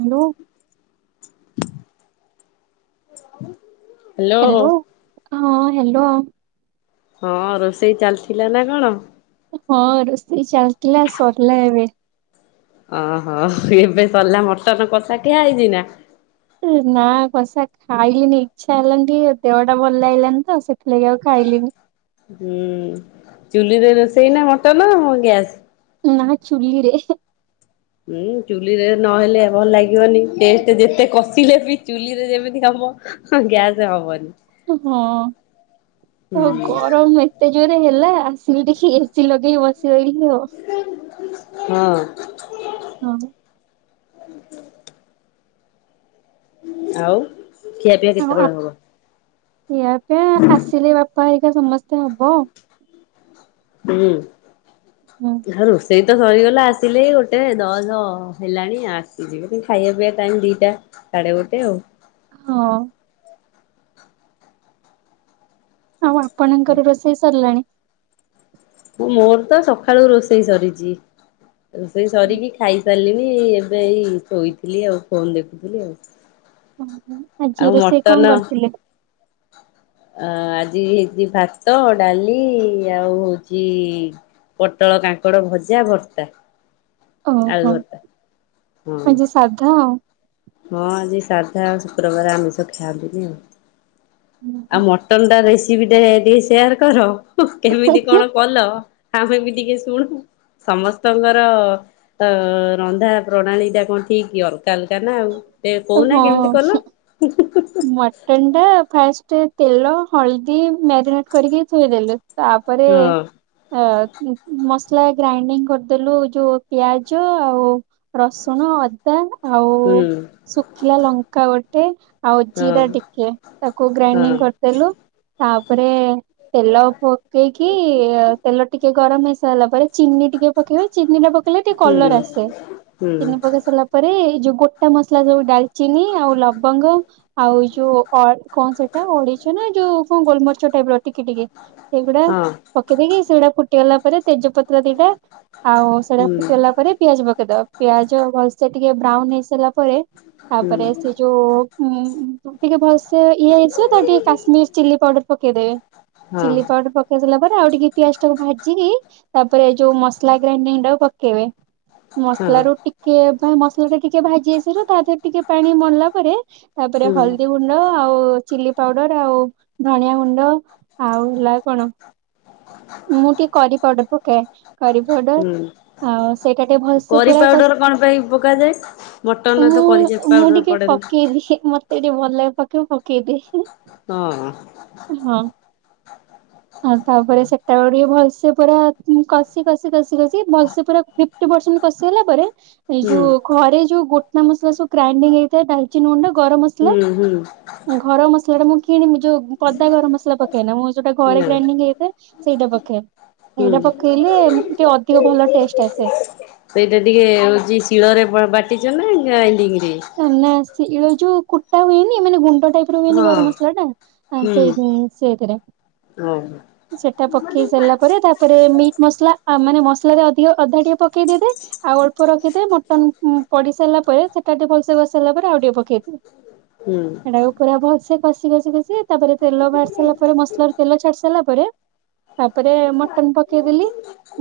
Hello. Hello hello. ହଁ hello. ହଁ ରୋଷେଇ ଚାଲିଥିଲା ନା କଣ। ହଁ ରୋଷେଇ ଚାଲିଥିଲା ସରିଲା ଏବେ। ଓହୋ ଏବେ ସଲା ମଟନ କଥାା କିିଆ ହେଇଛି ନା। ନା କଷା ଖାଇଲିନି ଇଚ୍ଛା ହେଲଣି ଦେହଟା ଭଲ ହେଇଲାନି ତ ଆଉ ସେଥିଲାଗି ଆଉ ଖାଇଲିନି। ହୁଁ ଚୁଲିରେ ରୋଷେଇ ନା ମଟନ ଗ୍ୟାସ। ନା ଚୁଲିରେ ହୁଁ ଚୁଲିରେ ନହେଲେ ଭଲ ଲାଗିବନି ଟେଷ୍ଟ ଯେତେ କଷିଲେ ବି ଚୁଲିରେ ଯେମିତି କାମ ହଁ ଗ୍ୟାସ ହବନି। ହଁ ଆଉ ହୁଁ ଗରମ ଏତେ ଜୋରେ ହେଲା ଆସିଲି ଟିକି ଲଗେଇ ବସିି ହ ହଁ ହଁ। ହୁଁ ହୁଁ। ଆଉ ଖିଆ ପିଇଆ କେତେବେଳେ ହବ? ଇଆପ ଆସିଲେ ବାପା ହେଇିକା ସମସ୍ତେ ହବ। ହୁଁ ହୁଁ ହଲ। ସେଇ ତ ସରିଗଲା ଆସିଲେ ଗୋଟେ ଦଶ ଦ ହେଲାଣି ଆସିଯିବ ଖାଇବା ପିଇବା ଟାଇ ଦିଟା ସାଢେ ଗୋଟେ ଆଉ। ହଁ। ଆଉ ଆପଣଙ୍କର ରୋଷେଇ ସରିଲାଣି। ମୋର ତ ସକାଳୁ ରୋଷେଇ ସରିଛି ରୋଷେଇ ହୁଁ। ସରିକି ଖାଇଛି। ସାରିଲଣି ଏବେଇ ଶୋଇଥିଲି ଆଉ ଫୋନ ଦେଖୁଥିଲି ଆଉ। ଓୋ ଆଜି ଆଉ ରୋଷେଇ ମଟନ କଣ କରିଥିଲେ? ଅ ଆଜି ହେଇଛି ଭାତ ଡାଲି ଆଉ ହଉଛି ପୋଟଳ କାଙ୍କଡ ଭଜା ଭର୍ତ୍ତା ଓହୋ ଆଉୁ ଭର୍ତ୍ତା। ହଁ ଆଜି ସାଧା। ହଁ ଆଜି ସାଧା ଆଉ ଶୁକ୍ରବାର ଆମିଷ ଖାଆନ୍ତିନି ଆଉ ଆଉ ମ ଟନ ଟା ରେସିପି ଟା ଟିକେ ସେୟାର କର କେମିତି କଣ କଲ? ଆମେ ବି ଟିକେ ଶୁଣୁ। ସମସ୍ତଙ୍କର ଅ ରନ୍ଧା ପ୍ରଣାଳୀ ଟା କଣ ଠିକ୍ କି ଅଲଗା ଅଲଗା ନା। ଟେ କହୁନା କେମିତି କଲ? ମଟନ୍ ଟା ଫାଷ୍ଟ ତେଲ ହଳଦୀ। ମ୍ୟାରିନେଟ କରିକି ଥୋଇଦେଲେ ତାପରେ। ଅ ଉଁ ଉଁ ମସଲା ଗ୍ରାଇଣ୍ଡିଙ୍ଗ କରିଦେଲୁ ଯୋଉ ପିଆଜ ଆଉ। ରସୁଣ ଅଦା ଆଉ ଶୁଖିଲା ଲଙ୍କା ଗୋଟେ। ଆଉ ଜିରା ଟିକେ ତାକୁ ଗ୍ରାଇଣ୍ଡିଙ୍ଗ କରିଦେଲେ ତାପରେ। ତେଲ ପକେଇକି ତେଲ ଟିକେ ଗରମ ହେଇସାରିଲା ପରେ ଚିନି ଟିକେ ପକେଇବେ ଚିନି ଟା ପେକେ ଇଲେ ଟିକେ କଲର ଆସେ ଚିନି ପକେଇ ସାରିଲା। ତା ପରେ ଏଇ ଯୋଉ ଗୋଟା ମସଲା ଯୋଉ ଡାଲଚିନି ଆଉ ଲବଙ୍ଗ। ଆଉଇ ଯୋଉ ଅଳ କଣ ସେଇଟା ଅଳେଇଚ ନା ଯୋଉ କଣ ଗୋଲମରିଚ ଟାଇପ ର ଟିକି ଟିକି। ସେଗୁଡା ପକେଇ ଦେଇକି ସେଇଗୁଡା ଫୁଟିଗଲା ପରେ ତେଜପତ୍ର ଦିଟା। ଆଉ ସେଗୁଡା ଫୁଟିଗଲା ପରେ ପିଆଜ ପକେଇଦବା ପିଆଜ ଭଲସେ ଟିକେ ବ୍ରାଉନ ହେଇସାରିଲା ପରେ। ତାପରେ ସେ ଯୋଉ। ଉଁ ଟିକେ ଭଲସେ ଇଏ ହେଇଆସିବ ତାପରେ ଟିକେ କାଶ୍ମୀର ଚିଲି ପାଉଡର ପକେଇଦବେ। ତାକୁ ଟିକେ ପକେଇ ସାରିଲା ପରେ ଆଉ ଟିକେ ପିଆଜ ଟାକୁ ଭାଜିିକି ତାପରେ ଯୋଉ ମସଲା ଗ୍ରାଇଡିଂ ଟାକୁ। ପକେଇବେ ମସଲା ରୁ ଟି କେ ପୁଣି ମସଲା ଟା ଟିକେ ଭାଜିହେଇ ସାରିବା ତା ଦେହେରେ ଟିକେ ପାଣି ମଲା ପରେ ତାପରେ ହଳଦୀ ଗୁ ଗୁଣ୍ଡ ଆଉ ଚିଲି ପାଉଡର ଆଉ ଧଣିଆ ଗୁଣ୍ଡ ଆଉ ହେଲା କଣ। ମୁଁ ଟିକେ କରି ପାଉଡର ପକାଏ କରି ପାଉଡର। ଆଉ ସେଇଟା ଟିକେ ଭଲସେ କରି ପୁରା ପାଉଡର କଷି କଣ ପାଇଁ ପକାଯାଏ? ମଟନରେ ତ ମୁଁ କରି ମୁଁ ପାଉଡର ଟିକେ ପ ପଡେନି। ପକେଇ ଦିଏ ମତେ ଟିକେ ଭଲ ଲାଗ ପକେଇବାକୁ ପକେଇଦିଏ। ହଁ। ହଁ ଆଉ ତାପରେ ସେଟା କୁ ଟିକେ ଭଲସେ ପୁରା। ଉଁ କଷି କସିି କସିି କସିି ଭଲସେ ପୁରା ଫିପ୍ଟି ପରସେଣ୍ଟ କଷିଗଲା ପରେ ଏଇ ହୁଁ ଯୋଉ। ଘରେ ଯୋଉ ଗୋଟା ମସଲା ସବୁ ଗ୍ରାଇଣ୍ଡିଙ୍ଗ ହେଇକି ଥାଏ ଡାଲଚିନ ଗୁଣ୍ଡ ଗରମ ମସଲା। ହୁଁ ହୁଁ ଘର ମସଲା ଟା ମୁଁ କିଣିନି ଯୋଉ ପଦା ଗରମ ମସଲା ପକେଏନା ମୁଁ ଯୋଉଟା ନା ଘରେ ଗ୍ରାଇନିଙ୍ଗ ହେଇଥାଏ। ଏଇଟା ପକେଏ ଏଇଟା ହୁଁ ପକେଇଲେ ଟିକେ ଅଧିକ ଭଲ ଟେଷ୍ଟ ଆସେ। ସେଇଟା ଟିକେ ହଉଛି ଶିଳରେ ବାଟିଛ ନା ଗ୍ରାଇଡିଙ୍ଗ ରେ। ନା ସିଳେରେ ଯୋଉ କୁଟା ହୁଏନି ମାନେ ଗୁଣ୍ଡ ଟାଇପ ସେଥିରେ ହୁଏନି ହଁ ଗରମ ମସଲା ଟା ଆଁ ସେଇ ସେଇଥିରେ। ଓ ହଁ। ସେଟା ପକେଇ ସାରିଲା ପରେ ତାପରେ ମିଟ୍ ମସଲା। ଆ ମାନେ ମସଲାରେ ଅଧିକ ଅଧା ଟିକେ ପକେଇ ଦେଇଥାଏ। ଆଉ ଅଳ୍ପ ରଖିଥାଏ ମଟନ ଉଁ ପଡି ସାରିଲା ପରେ ସେ ତାକୁ ଟିକେ ଭଲ ସେ କସି ସାରିଲା ପରେ ଆଉ ଟିକେ ପକେଇ ଦିଏ। ହୁଁ। ତାକୁ ପୁରା ଭଲସେ କଷି କସି କହି ତାପରେ ତେଲ ବାହାରି ସାରିଲା ପରେ ମସଲାରୁ ତେଲ ଛାଡି ସାରିଲା ପରେ। ତାପରେ ମଟନ ପକେଇଦେଲି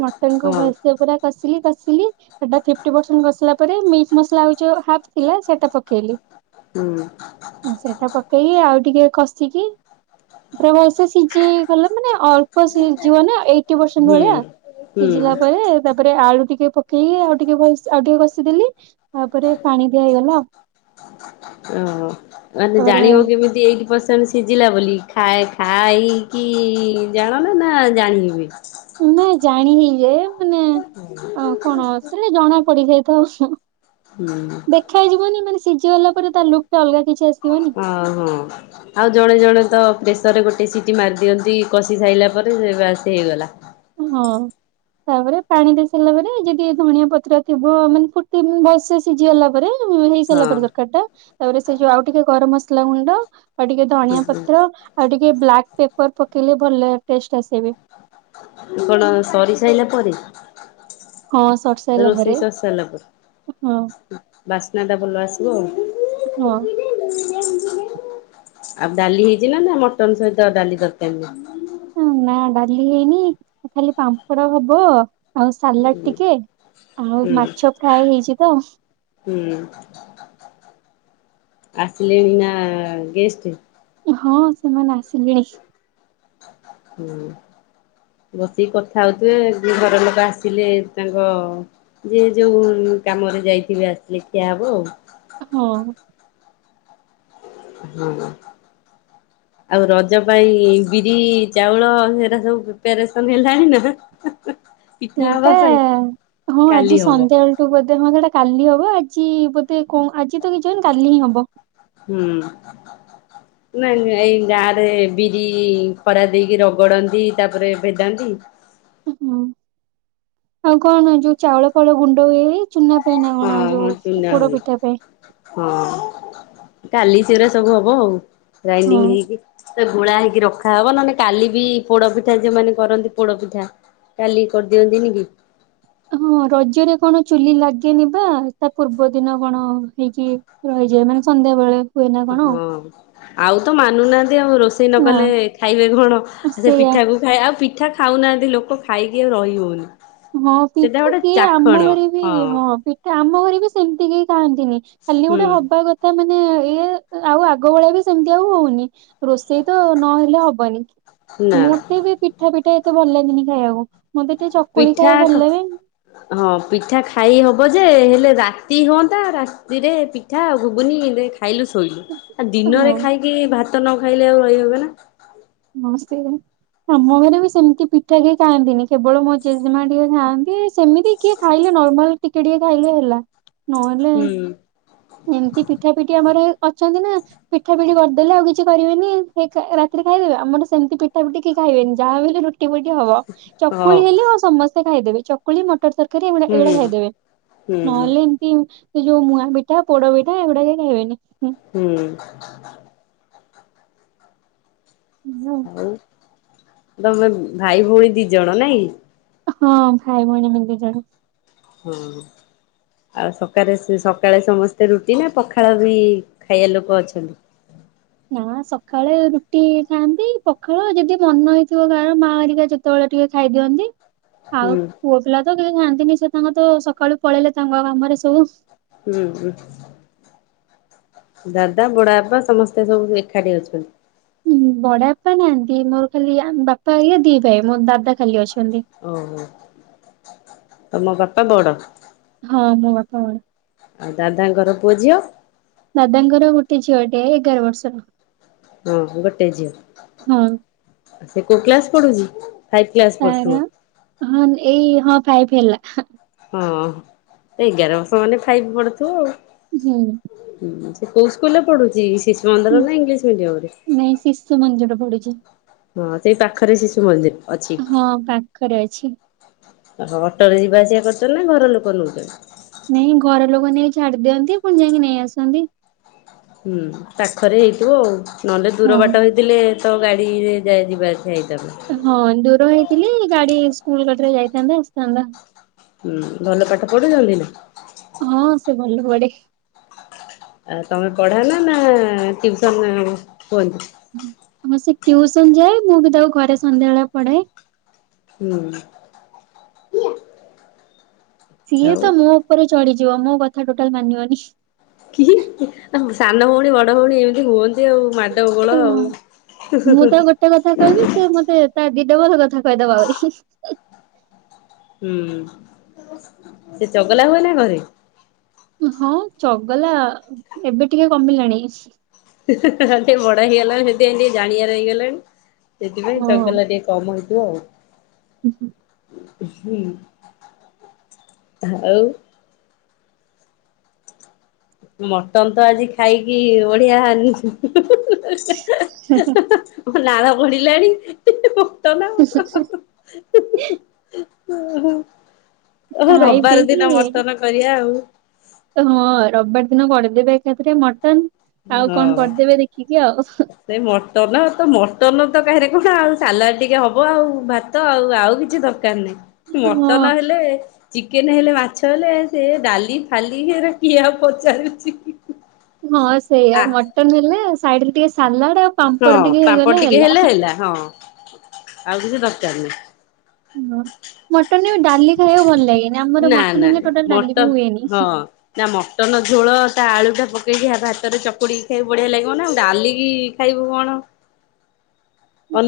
ମଟନ କୁ ହଁ ଭଲସେ ପୁରା। କସିଲି କସିଲି ସେଟା ଫିପ୍ଟି ପରସେଣ୍ଟ କସିଲା ମିଟ ମସଲା ଆଉ ଯୋଉ ହାପ ଥିଲା ସେଟା ପ କେଇଲି ହୁଁ ଆଉ ସେଟା ପକେଇକି ଆଉ ଟିକେ କଷିକି [unintelligible] ସିଝି ଗଲେ ମାନେ ଅଳ୍ପ ସିଝିବ ନା ଏଇଟି ପରସେଣ୍ଟ ବଳିଆ। ହୁଁ ହୁଁ ସିଜିଲା ପରେ, ତାପରେ ଆଳୁ ଟିକେ ପକେଇ ଆଉ ଟିକେ ଭଲସ୍ ଆଉ ଟିକେ କଷିଦେଲି ଆପ ଅ ହ [unintelligible] ମାନେ ତାପରେ ଜାଣିବ କେମି ଟି ଏଇଟି ପରସେଣ୍ଟ ସିଝିଲା ବୋଲି, ଖାଏ ଖାଇକି ଜାଣନା ନା ଜାଣିକି ହୁଏ। ନା ଜାଣି ହେଇଯାଏ, ମାନେ କଣ ସେଟା ଜଣା ପଡିଯାଇଥାଏ ଉସ୍ ହୁଁ ଦେଖାଯିବନି ମାନେ ସିଜିଗଲା ପରେ ତା ଲୁକ୍ ଟା ଅଲଗା କିଛି ଆସ୍ ଆଉ ହଁ, ଆଉ ଜଣେ ଜଣେ ତ ପ୍ରେସରେ ଗୋଟେ ସିଟି ମାରି ଦିଅନ୍ତି କଷି ସାରିଲା ପରେ ସେ ବାସ୍ ହେଇଗଲା। ହଁ ତାପରେ ପାଣି ଦେଇ ସାରିଲା ପରେ ଯେଦି ଧଣିିଆ ପତ୍ର ଥିବ ମାନେ ଫୁଟିନ୍ ଭଲସେ ସିଝିଗଲା ପରେ ଉଁ ହେଇସାରିଲା ହଁ ପରେ ଦରକାରି ଟା, ତାପରେ ସେ ଯୋଉ ଆଉ ଟିକେ ଗରମ ମସଲା ଗୁଣ୍ଡ ଆଉ ଟିକେ ଧଣିଆ ପତ୍ର, ଆଉ ଟିକେ ବ୍ଲାକ୍ ପେପର୍ ପକେଇଲେ ଭଲା ଟେଷ୍ଟ ଆସେ ବି। କଣ ସରି ସାଇଲା ପରେ। ହଁ ସରି ସାରିଲା ପରେ ରୋଷେଇ ସର୍ ସଇଲା ହଁ ପରେ। ବାସ୍ନାଟା ବଲ ଆସିବ ଆଉ। ହଁ ଆଉ ଡାଲି ହେଇଚି ନା, ନା ମଟନ ସହିତ ଡାଲି ଦରକାରି [unintelligible] ଉଁ ନା ଡାଲି ହେଇନି ଖାଲି ପାମ୍ପଡ ହବ ଆଉ ସାଲାଟ୍ ଟିକେ ଆଉ ହୁଁ ମାଛ ଫ୍ରାଏ ହେଇଛି ତ। ହୁଁ ଆସିଲେଣି ନା ଗେଷ୍ଟ୍। ହଁ ସେମାନେ ଆସିଲେଣି। ହୁଁ ବସିକି କଥା ହୋଉଥିବେ ଦି ଘର ଲୋକ ଆସିଲେ ତାଙ୍କ ଯିଏ ଯୋଉ କାମରେ ଯାଇଥିବେ ଆସିଲେ ଖିଆ ହବ ଉ। ହଁ ହୁଁ ଆଉ ରଜ ପାଇଁ ବିରି ଚାଉଳ ସେରା ସବୁ ପ୍ରିପାରେସନବି ହେଲାଣି ନା [unintelligible] ଏଇଟା ପାଇଁ ହଁ କାଲି ଆଜି ହବ ସନ୍ଧ୍ୟାଳେ ତୁ ବୋଦେ ହଁ ସେଟା କାଲି ହବ ଆଜି ବୋଦେ କଣ ଆଜି ତ କିଛି ହବନି କାଲି ହିଁ ହବ। ହୁଁ ନାଇଁ ନା ଏଇ ଗାଁ ରେ ବିରି ଖରା ଦେଇକି ରଗଡନ୍ତି ତାପରେ ଭେଦାନ୍ତି ଉଁ ହୁଁ ଆଉ କଣ ଯୋଉ ଚାଉଳ ଫାଉଳ ଗୁଣ୍ଡ ହୁଏ ଚୁନା ପାଇଁ ନା ହଁ କଣ ହଁ ଯୋଉ ସେ ଚୁନା ପୋଡ ହୁଏ ପିଠା ପାଇଁ। ହଁ କାଲି ସେଉରା ସବୁ ହବ ହଁ ଗ୍ରାଇଣ୍ଡିଙ୍ଗି ହେଇକି। ସେ ଗୋଳା ହେଇକି ରଖାହବ, ନନେ କାଲି ବି ପୋଡୋ ପିଠା ଯୋ ମାନେ କରନ୍ତି ପୋଡୋପିଠା। କାଲି କରିଦିଅନ୍ତିନି କି ହଁ ରଜରେ କଣ ଚୁଲି ଲାଗେନି ବା, ତା ପୂର୍ବ ଦିନ କଣ ହେଇକି ରହିଯାଏ ମାନେ ସନ୍ଧ୍ୟାବେଳେ। ହଁ ଆଉ ତ ମାନୁନାହାନ୍ତି ଆଉ ରୋଷେଇ ନ ନା କଲେ ଖାଇବେ କଣ ସେ ସେଇଆ ପିଠା କୁ ଖାଏ ଆଉ ପି ଠା ଖାଉନାହାନ୍ତି ଲୋକ ଖାଇକି ଆଉ ରହି ହୋଉନି। ହଁ ପିଠା କିଏ ଆମ ଘରେ ବି ହଁ ପିଠ ଆମ ଘରେ ବି ସେମିତି କେହି ଖାଆନ୍ତିନି ଖାଲି ଗୋଟେ ହବା ହୁଁ କ ତା ମାନେ ଇଏ, ଆଉ ଆଗ ବଳିଆ ବି ସେମିତି ଆଉ ହୋଉନି ରୋଷେଇ ତ ନହେଲେ ହବନି ନା ମତେ ବି ପିଠା ପିଠା ଏତେ ଭଲ ଲାଗନି ଖାଇବାକୁ ମତେ ତ ଚକ୍ ପିଠା କ ହଁ ପିଠା ଖାଇ ହବ ଯେ ହେଲେ ରାତି ହୁଅନ୍ତା ରାତିରେ ପିଠା ଘୁଗୁନି ଖାଇଲୁ ଶୋଇଲୁ ଆଉ ହଁ ଦିନରେ ଖାଇକି ଭାତ ନ ଖାଇଲେ ଆଉ ରହିହବନା। ନମସ୍େ [unintelligible] ଆମ ଘରେ ବି ସେମିତି ପିଠା କେହି ଖାଆନ୍ତିନି କେବଳ ମୋ ଜେଜେମା ଟିକେ ଖାଆନ୍ତି ସେମିତି କିଏ ଖାଇଲେ ନର୍ମାଲ୍ ଟିକେ ଟିକେ ଖାଇଲେ ହେଲା ନହେଲେ ହୁଁ। ଏମିତି ପିଠା ପିଠି ଆମର ଅଛନ୍ତିନା ପିଠା ପିଠି କରିଦେଲେ ଆଉ କିଛି କରିବେନି ସେ ରାତିରେ ଖାଇଦବେ ଆମର ସେମିତି ପିଠା ପିଠି ଖାଇବେନି ଯାହା ହେଲେ ରୁଟି ଫୁଟି ହବ ହଁ ଚକୁଳି ହେଲେ ଆଉ ସମସ୍ତେ ଖାଇଦେବେ ଚକୁଳି ମ ତରକାରୀ ଏଗୁଡ଼ାକ ହୁଁ ଖାଇଦେବେ ହୁଁ ହୁଁ ନହେଲେ ଏମିତି ସେ ଯୋଉ ମୁଆ ତୋ ପୋଡ଼ ପିଠା ଏଗୁଡ଼ାକ ଖାଇବେନିଁ। ହୁଁ ଏଇଆ ଆଉ। ହଉ ତମେ ଭାଇ ଭଉଣୀ ଦି ଜଣ ନାଇଁ? ହଁ ଭାଇ ଭଉଣୀ ଆମେ ଦି ଜଣ। ହଁ ଆଉ ସକାରେ ସକାଳେ ସମସ୍ତେ ରୁଟି ନା ପଖାଳ ବି ଖାଇବା ଲୋକ ଅଛନ୍ତି? ହଁ ସକାଳେ ରୁଟି ଖାଆନ୍ତି ପଖାଳ ଯଦି ମନ ହେଇଥିବ କାହାର ମା ହରିକା ଯଦି କେତେବେଳେ ଟିକେ ଖାଇଦିଅନ୍ତି। ଆଉ ହୁଁ ପୁଅ ପିଲା ତ କିଛି ଖାନ୍ତିନି ସେ ତାଙ୍କ ତ ସକାଳୁ ପଳେଇଲେ ତାଙ୍କ କାମରେ ସବୁ। ହୁଁ ହୁଁ ଦାଦା ବଡ଼ବାବା ସମସ୍ତେ ସବୁ ଏକାଠି ଅଛନ୍ତି। ହୁଁ ବଡ଼ବାପା ନାହାନ୍ତି ମୋର ଖାଲି ବାପା ହାରିକା ଦି ଭାଇ ମୋର ଦାଦା ଖାଲି ଅଛନ୍ତି। ଓହୋ ତମ ବାପା ବଡ଼। ହଁ ମୋ ବାପା ବଡ଼। ଆଉ ଦାଦାଙ୍କର ପୁଅ ଝିଅ? ଦାଦାଙ୍କର ଗୋଟେ ଝିଅଟିଏ ଏଗାର ବର୍ଷର। ହଁ ଗୋଟେ ହଁ ଝିଅ ସେ କୋଉ କ୍ଲାସ୍ ପଢ଼ୁଛି? ତାର ହଁ ଏଇ ହଁ ଫାଇଭ ହେଲା। ହଁ ଏଗାର ବର୍ଷ ମାନେ ଫାଇଭ୍ ପଢୁଥିବ। ହୁଁ ହୁଁ ସେ କୋଉ ସ୍କୁଲ ରେ ପଢ଼ୁଛି? ନାଇଁ ଶିଶୁ ମନ୍ଦିର ରେ ପଢ଼ୁଛି। ହଁ ସେଇ ପାଖରେ ଶିଶୁ ମନ୍ଦିର ଅଛି। ହଁ ପାଖରେ ଅଛି। ହଁ ଅଟୋରେ ଯିବାଆସିବା କରୁଛନ୍ତି ନା ଘର ଲୋକ ନେଉଛନ୍ତି? ନାଇଁ ଘର ଲୋକ ନେଇକି ଛାଡି ଦିଅନ୍ତି ପୁଣି ଯାଇକି ନେଇ ଆସନ୍ତି। ହୁଁ ପାଖରେ ହେଇଥିବ ନହେଲେ ଦୂର ହଁ ବାଟ ହେଇଥିବ ହେଲେ ତ ଗାଡ଼ିରେ ଯାଇ ଯିବା ଆସିବା ହେଇଥାନ୍ତା। ହଁ ଦୂର ହେଇଥିଲି ଗାଡ଼ି ସ୍କୁଲ ଗାଡ଼ିରେ ଯାଇଥାନ୍ତା ଆସିଥାନ୍ତା। ହୁଁ ଭଲ ପାଠ ପଢୁଛନ୍ତି ନା? ହଁ ସେ ଭଲ ପଢ଼େ। ଆ ତମେ ପଢ଼ ନା ନା ଟୁସନ କୁହନ୍ତୁ? ଆମର ସେ ଟ୍ୟୁସନ ଯାଏ ମୁଁ ବି ତାକୁ ଘରେ ସନ୍ଧ୍ୟାବେଳେ ପଢ଼େ। ହୁଁ। ସିଏ ଆଉ ତ ମୋ ଉପରେ ଚଢିଯିବ ମୋ କଥା ଟୋଟାଲ ମାନିବନି। କି ସାନ ଭଉଣୀ ବଡ ଭଉଣୀ ଏମିତି ହୁଅନ୍ତି ଆଉ ମା ଡ ବୋଳ ମୁଁ ତ ଆଉ। ଗୋଟେ କଥା କହିବି ସେ ମତେ ତା ଦି ଡବଲ କଥା କହିଦବ ଆହୁରି। ହୁଁ ସେ ଚଗଲା ହୁଏ ନା ଘରେ? ହଁ ଚଗଲା ଏବେ ଟିକେ କମିଲାଣି। ହ ଟିକେ ବଡ ହେଇଗଲାଣି ସେଥିପାଇଁ ଟିକେ ଜାଣବାର ହେଇଗଲାଣି ସେଥିପାଇଁ ହଁ ଚଗଲା ଟିକେ କମ୍ ହେଇଥିବ ଆଉ। ହୁଁ। [unintelligible] ଆଉ ମଟନ ତ ଆଜି ଖାଇକି ବଢିଆ। ମୋ ନାଳ ଗଢିଲାଣି ମଟନ। ଖାଇ ରବିବାର ପିଇକି ଦିନ ମଟନ କରିବା ଆଉ। ହଁ ରବିବାର ଦିନ କରିଦେବେ ଏକାଥିରେ ମଟନ ଆଉ କଣ କରିଦେବେ ଦେଖିକି ଆଉ। ନାଇଁ ମଟନ ତ, ମଟନ ତ କାହିଁରେ କଣ ଆଉ, ସାଲାଡ଼ ଟିକେ ହେବ ଆଉ, ଭା ତ ଆଉ ଆଉ କିଛି ଦରକାର ନାହିଁ। ମଟନ ହଁ ହେଲେ ଚିକେନ ହେଲେ ମାଛ ହେଲେ ସେ ଡାଲି ଫାଲି ଏରା କିଏ ଆଉ ପଚାରୁଛି। ହଁ ସେଇଆ ଆ ମଟନ ହେଲେ ସାଇଡରେ ଟିକେ ସାଲାଡ ଆଉ ହଁ ପାମ୍ପଡ ଟିକେ ପାମ୍ପଡ ହେଇଗଲେ ଟିକେ ହେଲେ ହେଲା ହଁ ଆଉ କିଛି ଦରକାର ନାହିଁ। ହୁଁ ମଟନରେ ବି ଡାଲି ଖାଇବାକୁ ଭଲ ଲାଗେନି ନାହିଁ। ଆମର ନା ମଟନ ନା ହେଲେ ଟୋଟାଲ ଡାଲି ବି ମଟନ ହୁଏନି। ହଁ। ନା ମଟନ ଝୋଳ ତା ଆଳୁ ଟା ପକେଇକି ଭା ଭାତରେ ଚକଡ଼ିକି ଖାଇବୁ ବଢିଆ ଲାଗିବ ନା ଡାଲିକି ଖାଇବୁ କଣ।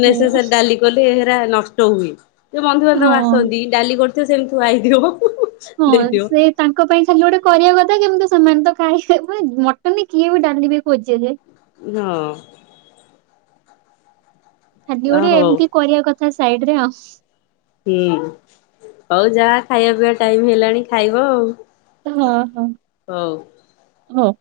ସେ ଡାଲି କଲେ ହେରା ନଷ୍ଟ ହୁଏ। ଯୋଉ ବନ୍ଧୁବାନ୍ଧବ ହଁ ଆସନ୍ତି। ଡାଲି କରିଥିବ ସେମିତି ଥୁଆହେଇଥିବ। ହଁ ସେ ତାଙ୍କ ପାଇଁ ଖାଲି ଗୋଟେ କରିବା କଥା କିନ୍ତୁ ସେମାନେ ତ ଖାଇବେ ମାନେ ମଟନରେ କିଏ ବି ଡାଲିିବ ବି ଖୋଜେଯେ। ହଁ। ଖାଲି ଆ ଗୋଟେ ହଉ ଏମିତି କରିବା କଥା ସାଇଡ ରେ ଆଉ। ହୁଁ ହଉ ଯା ଖାଇବା ପିଇବା ଟାଇମ ହେଲାଣି ଖାଇବ ଆଉ। ହଁ ହଁ ହଉ। ହୋଉ।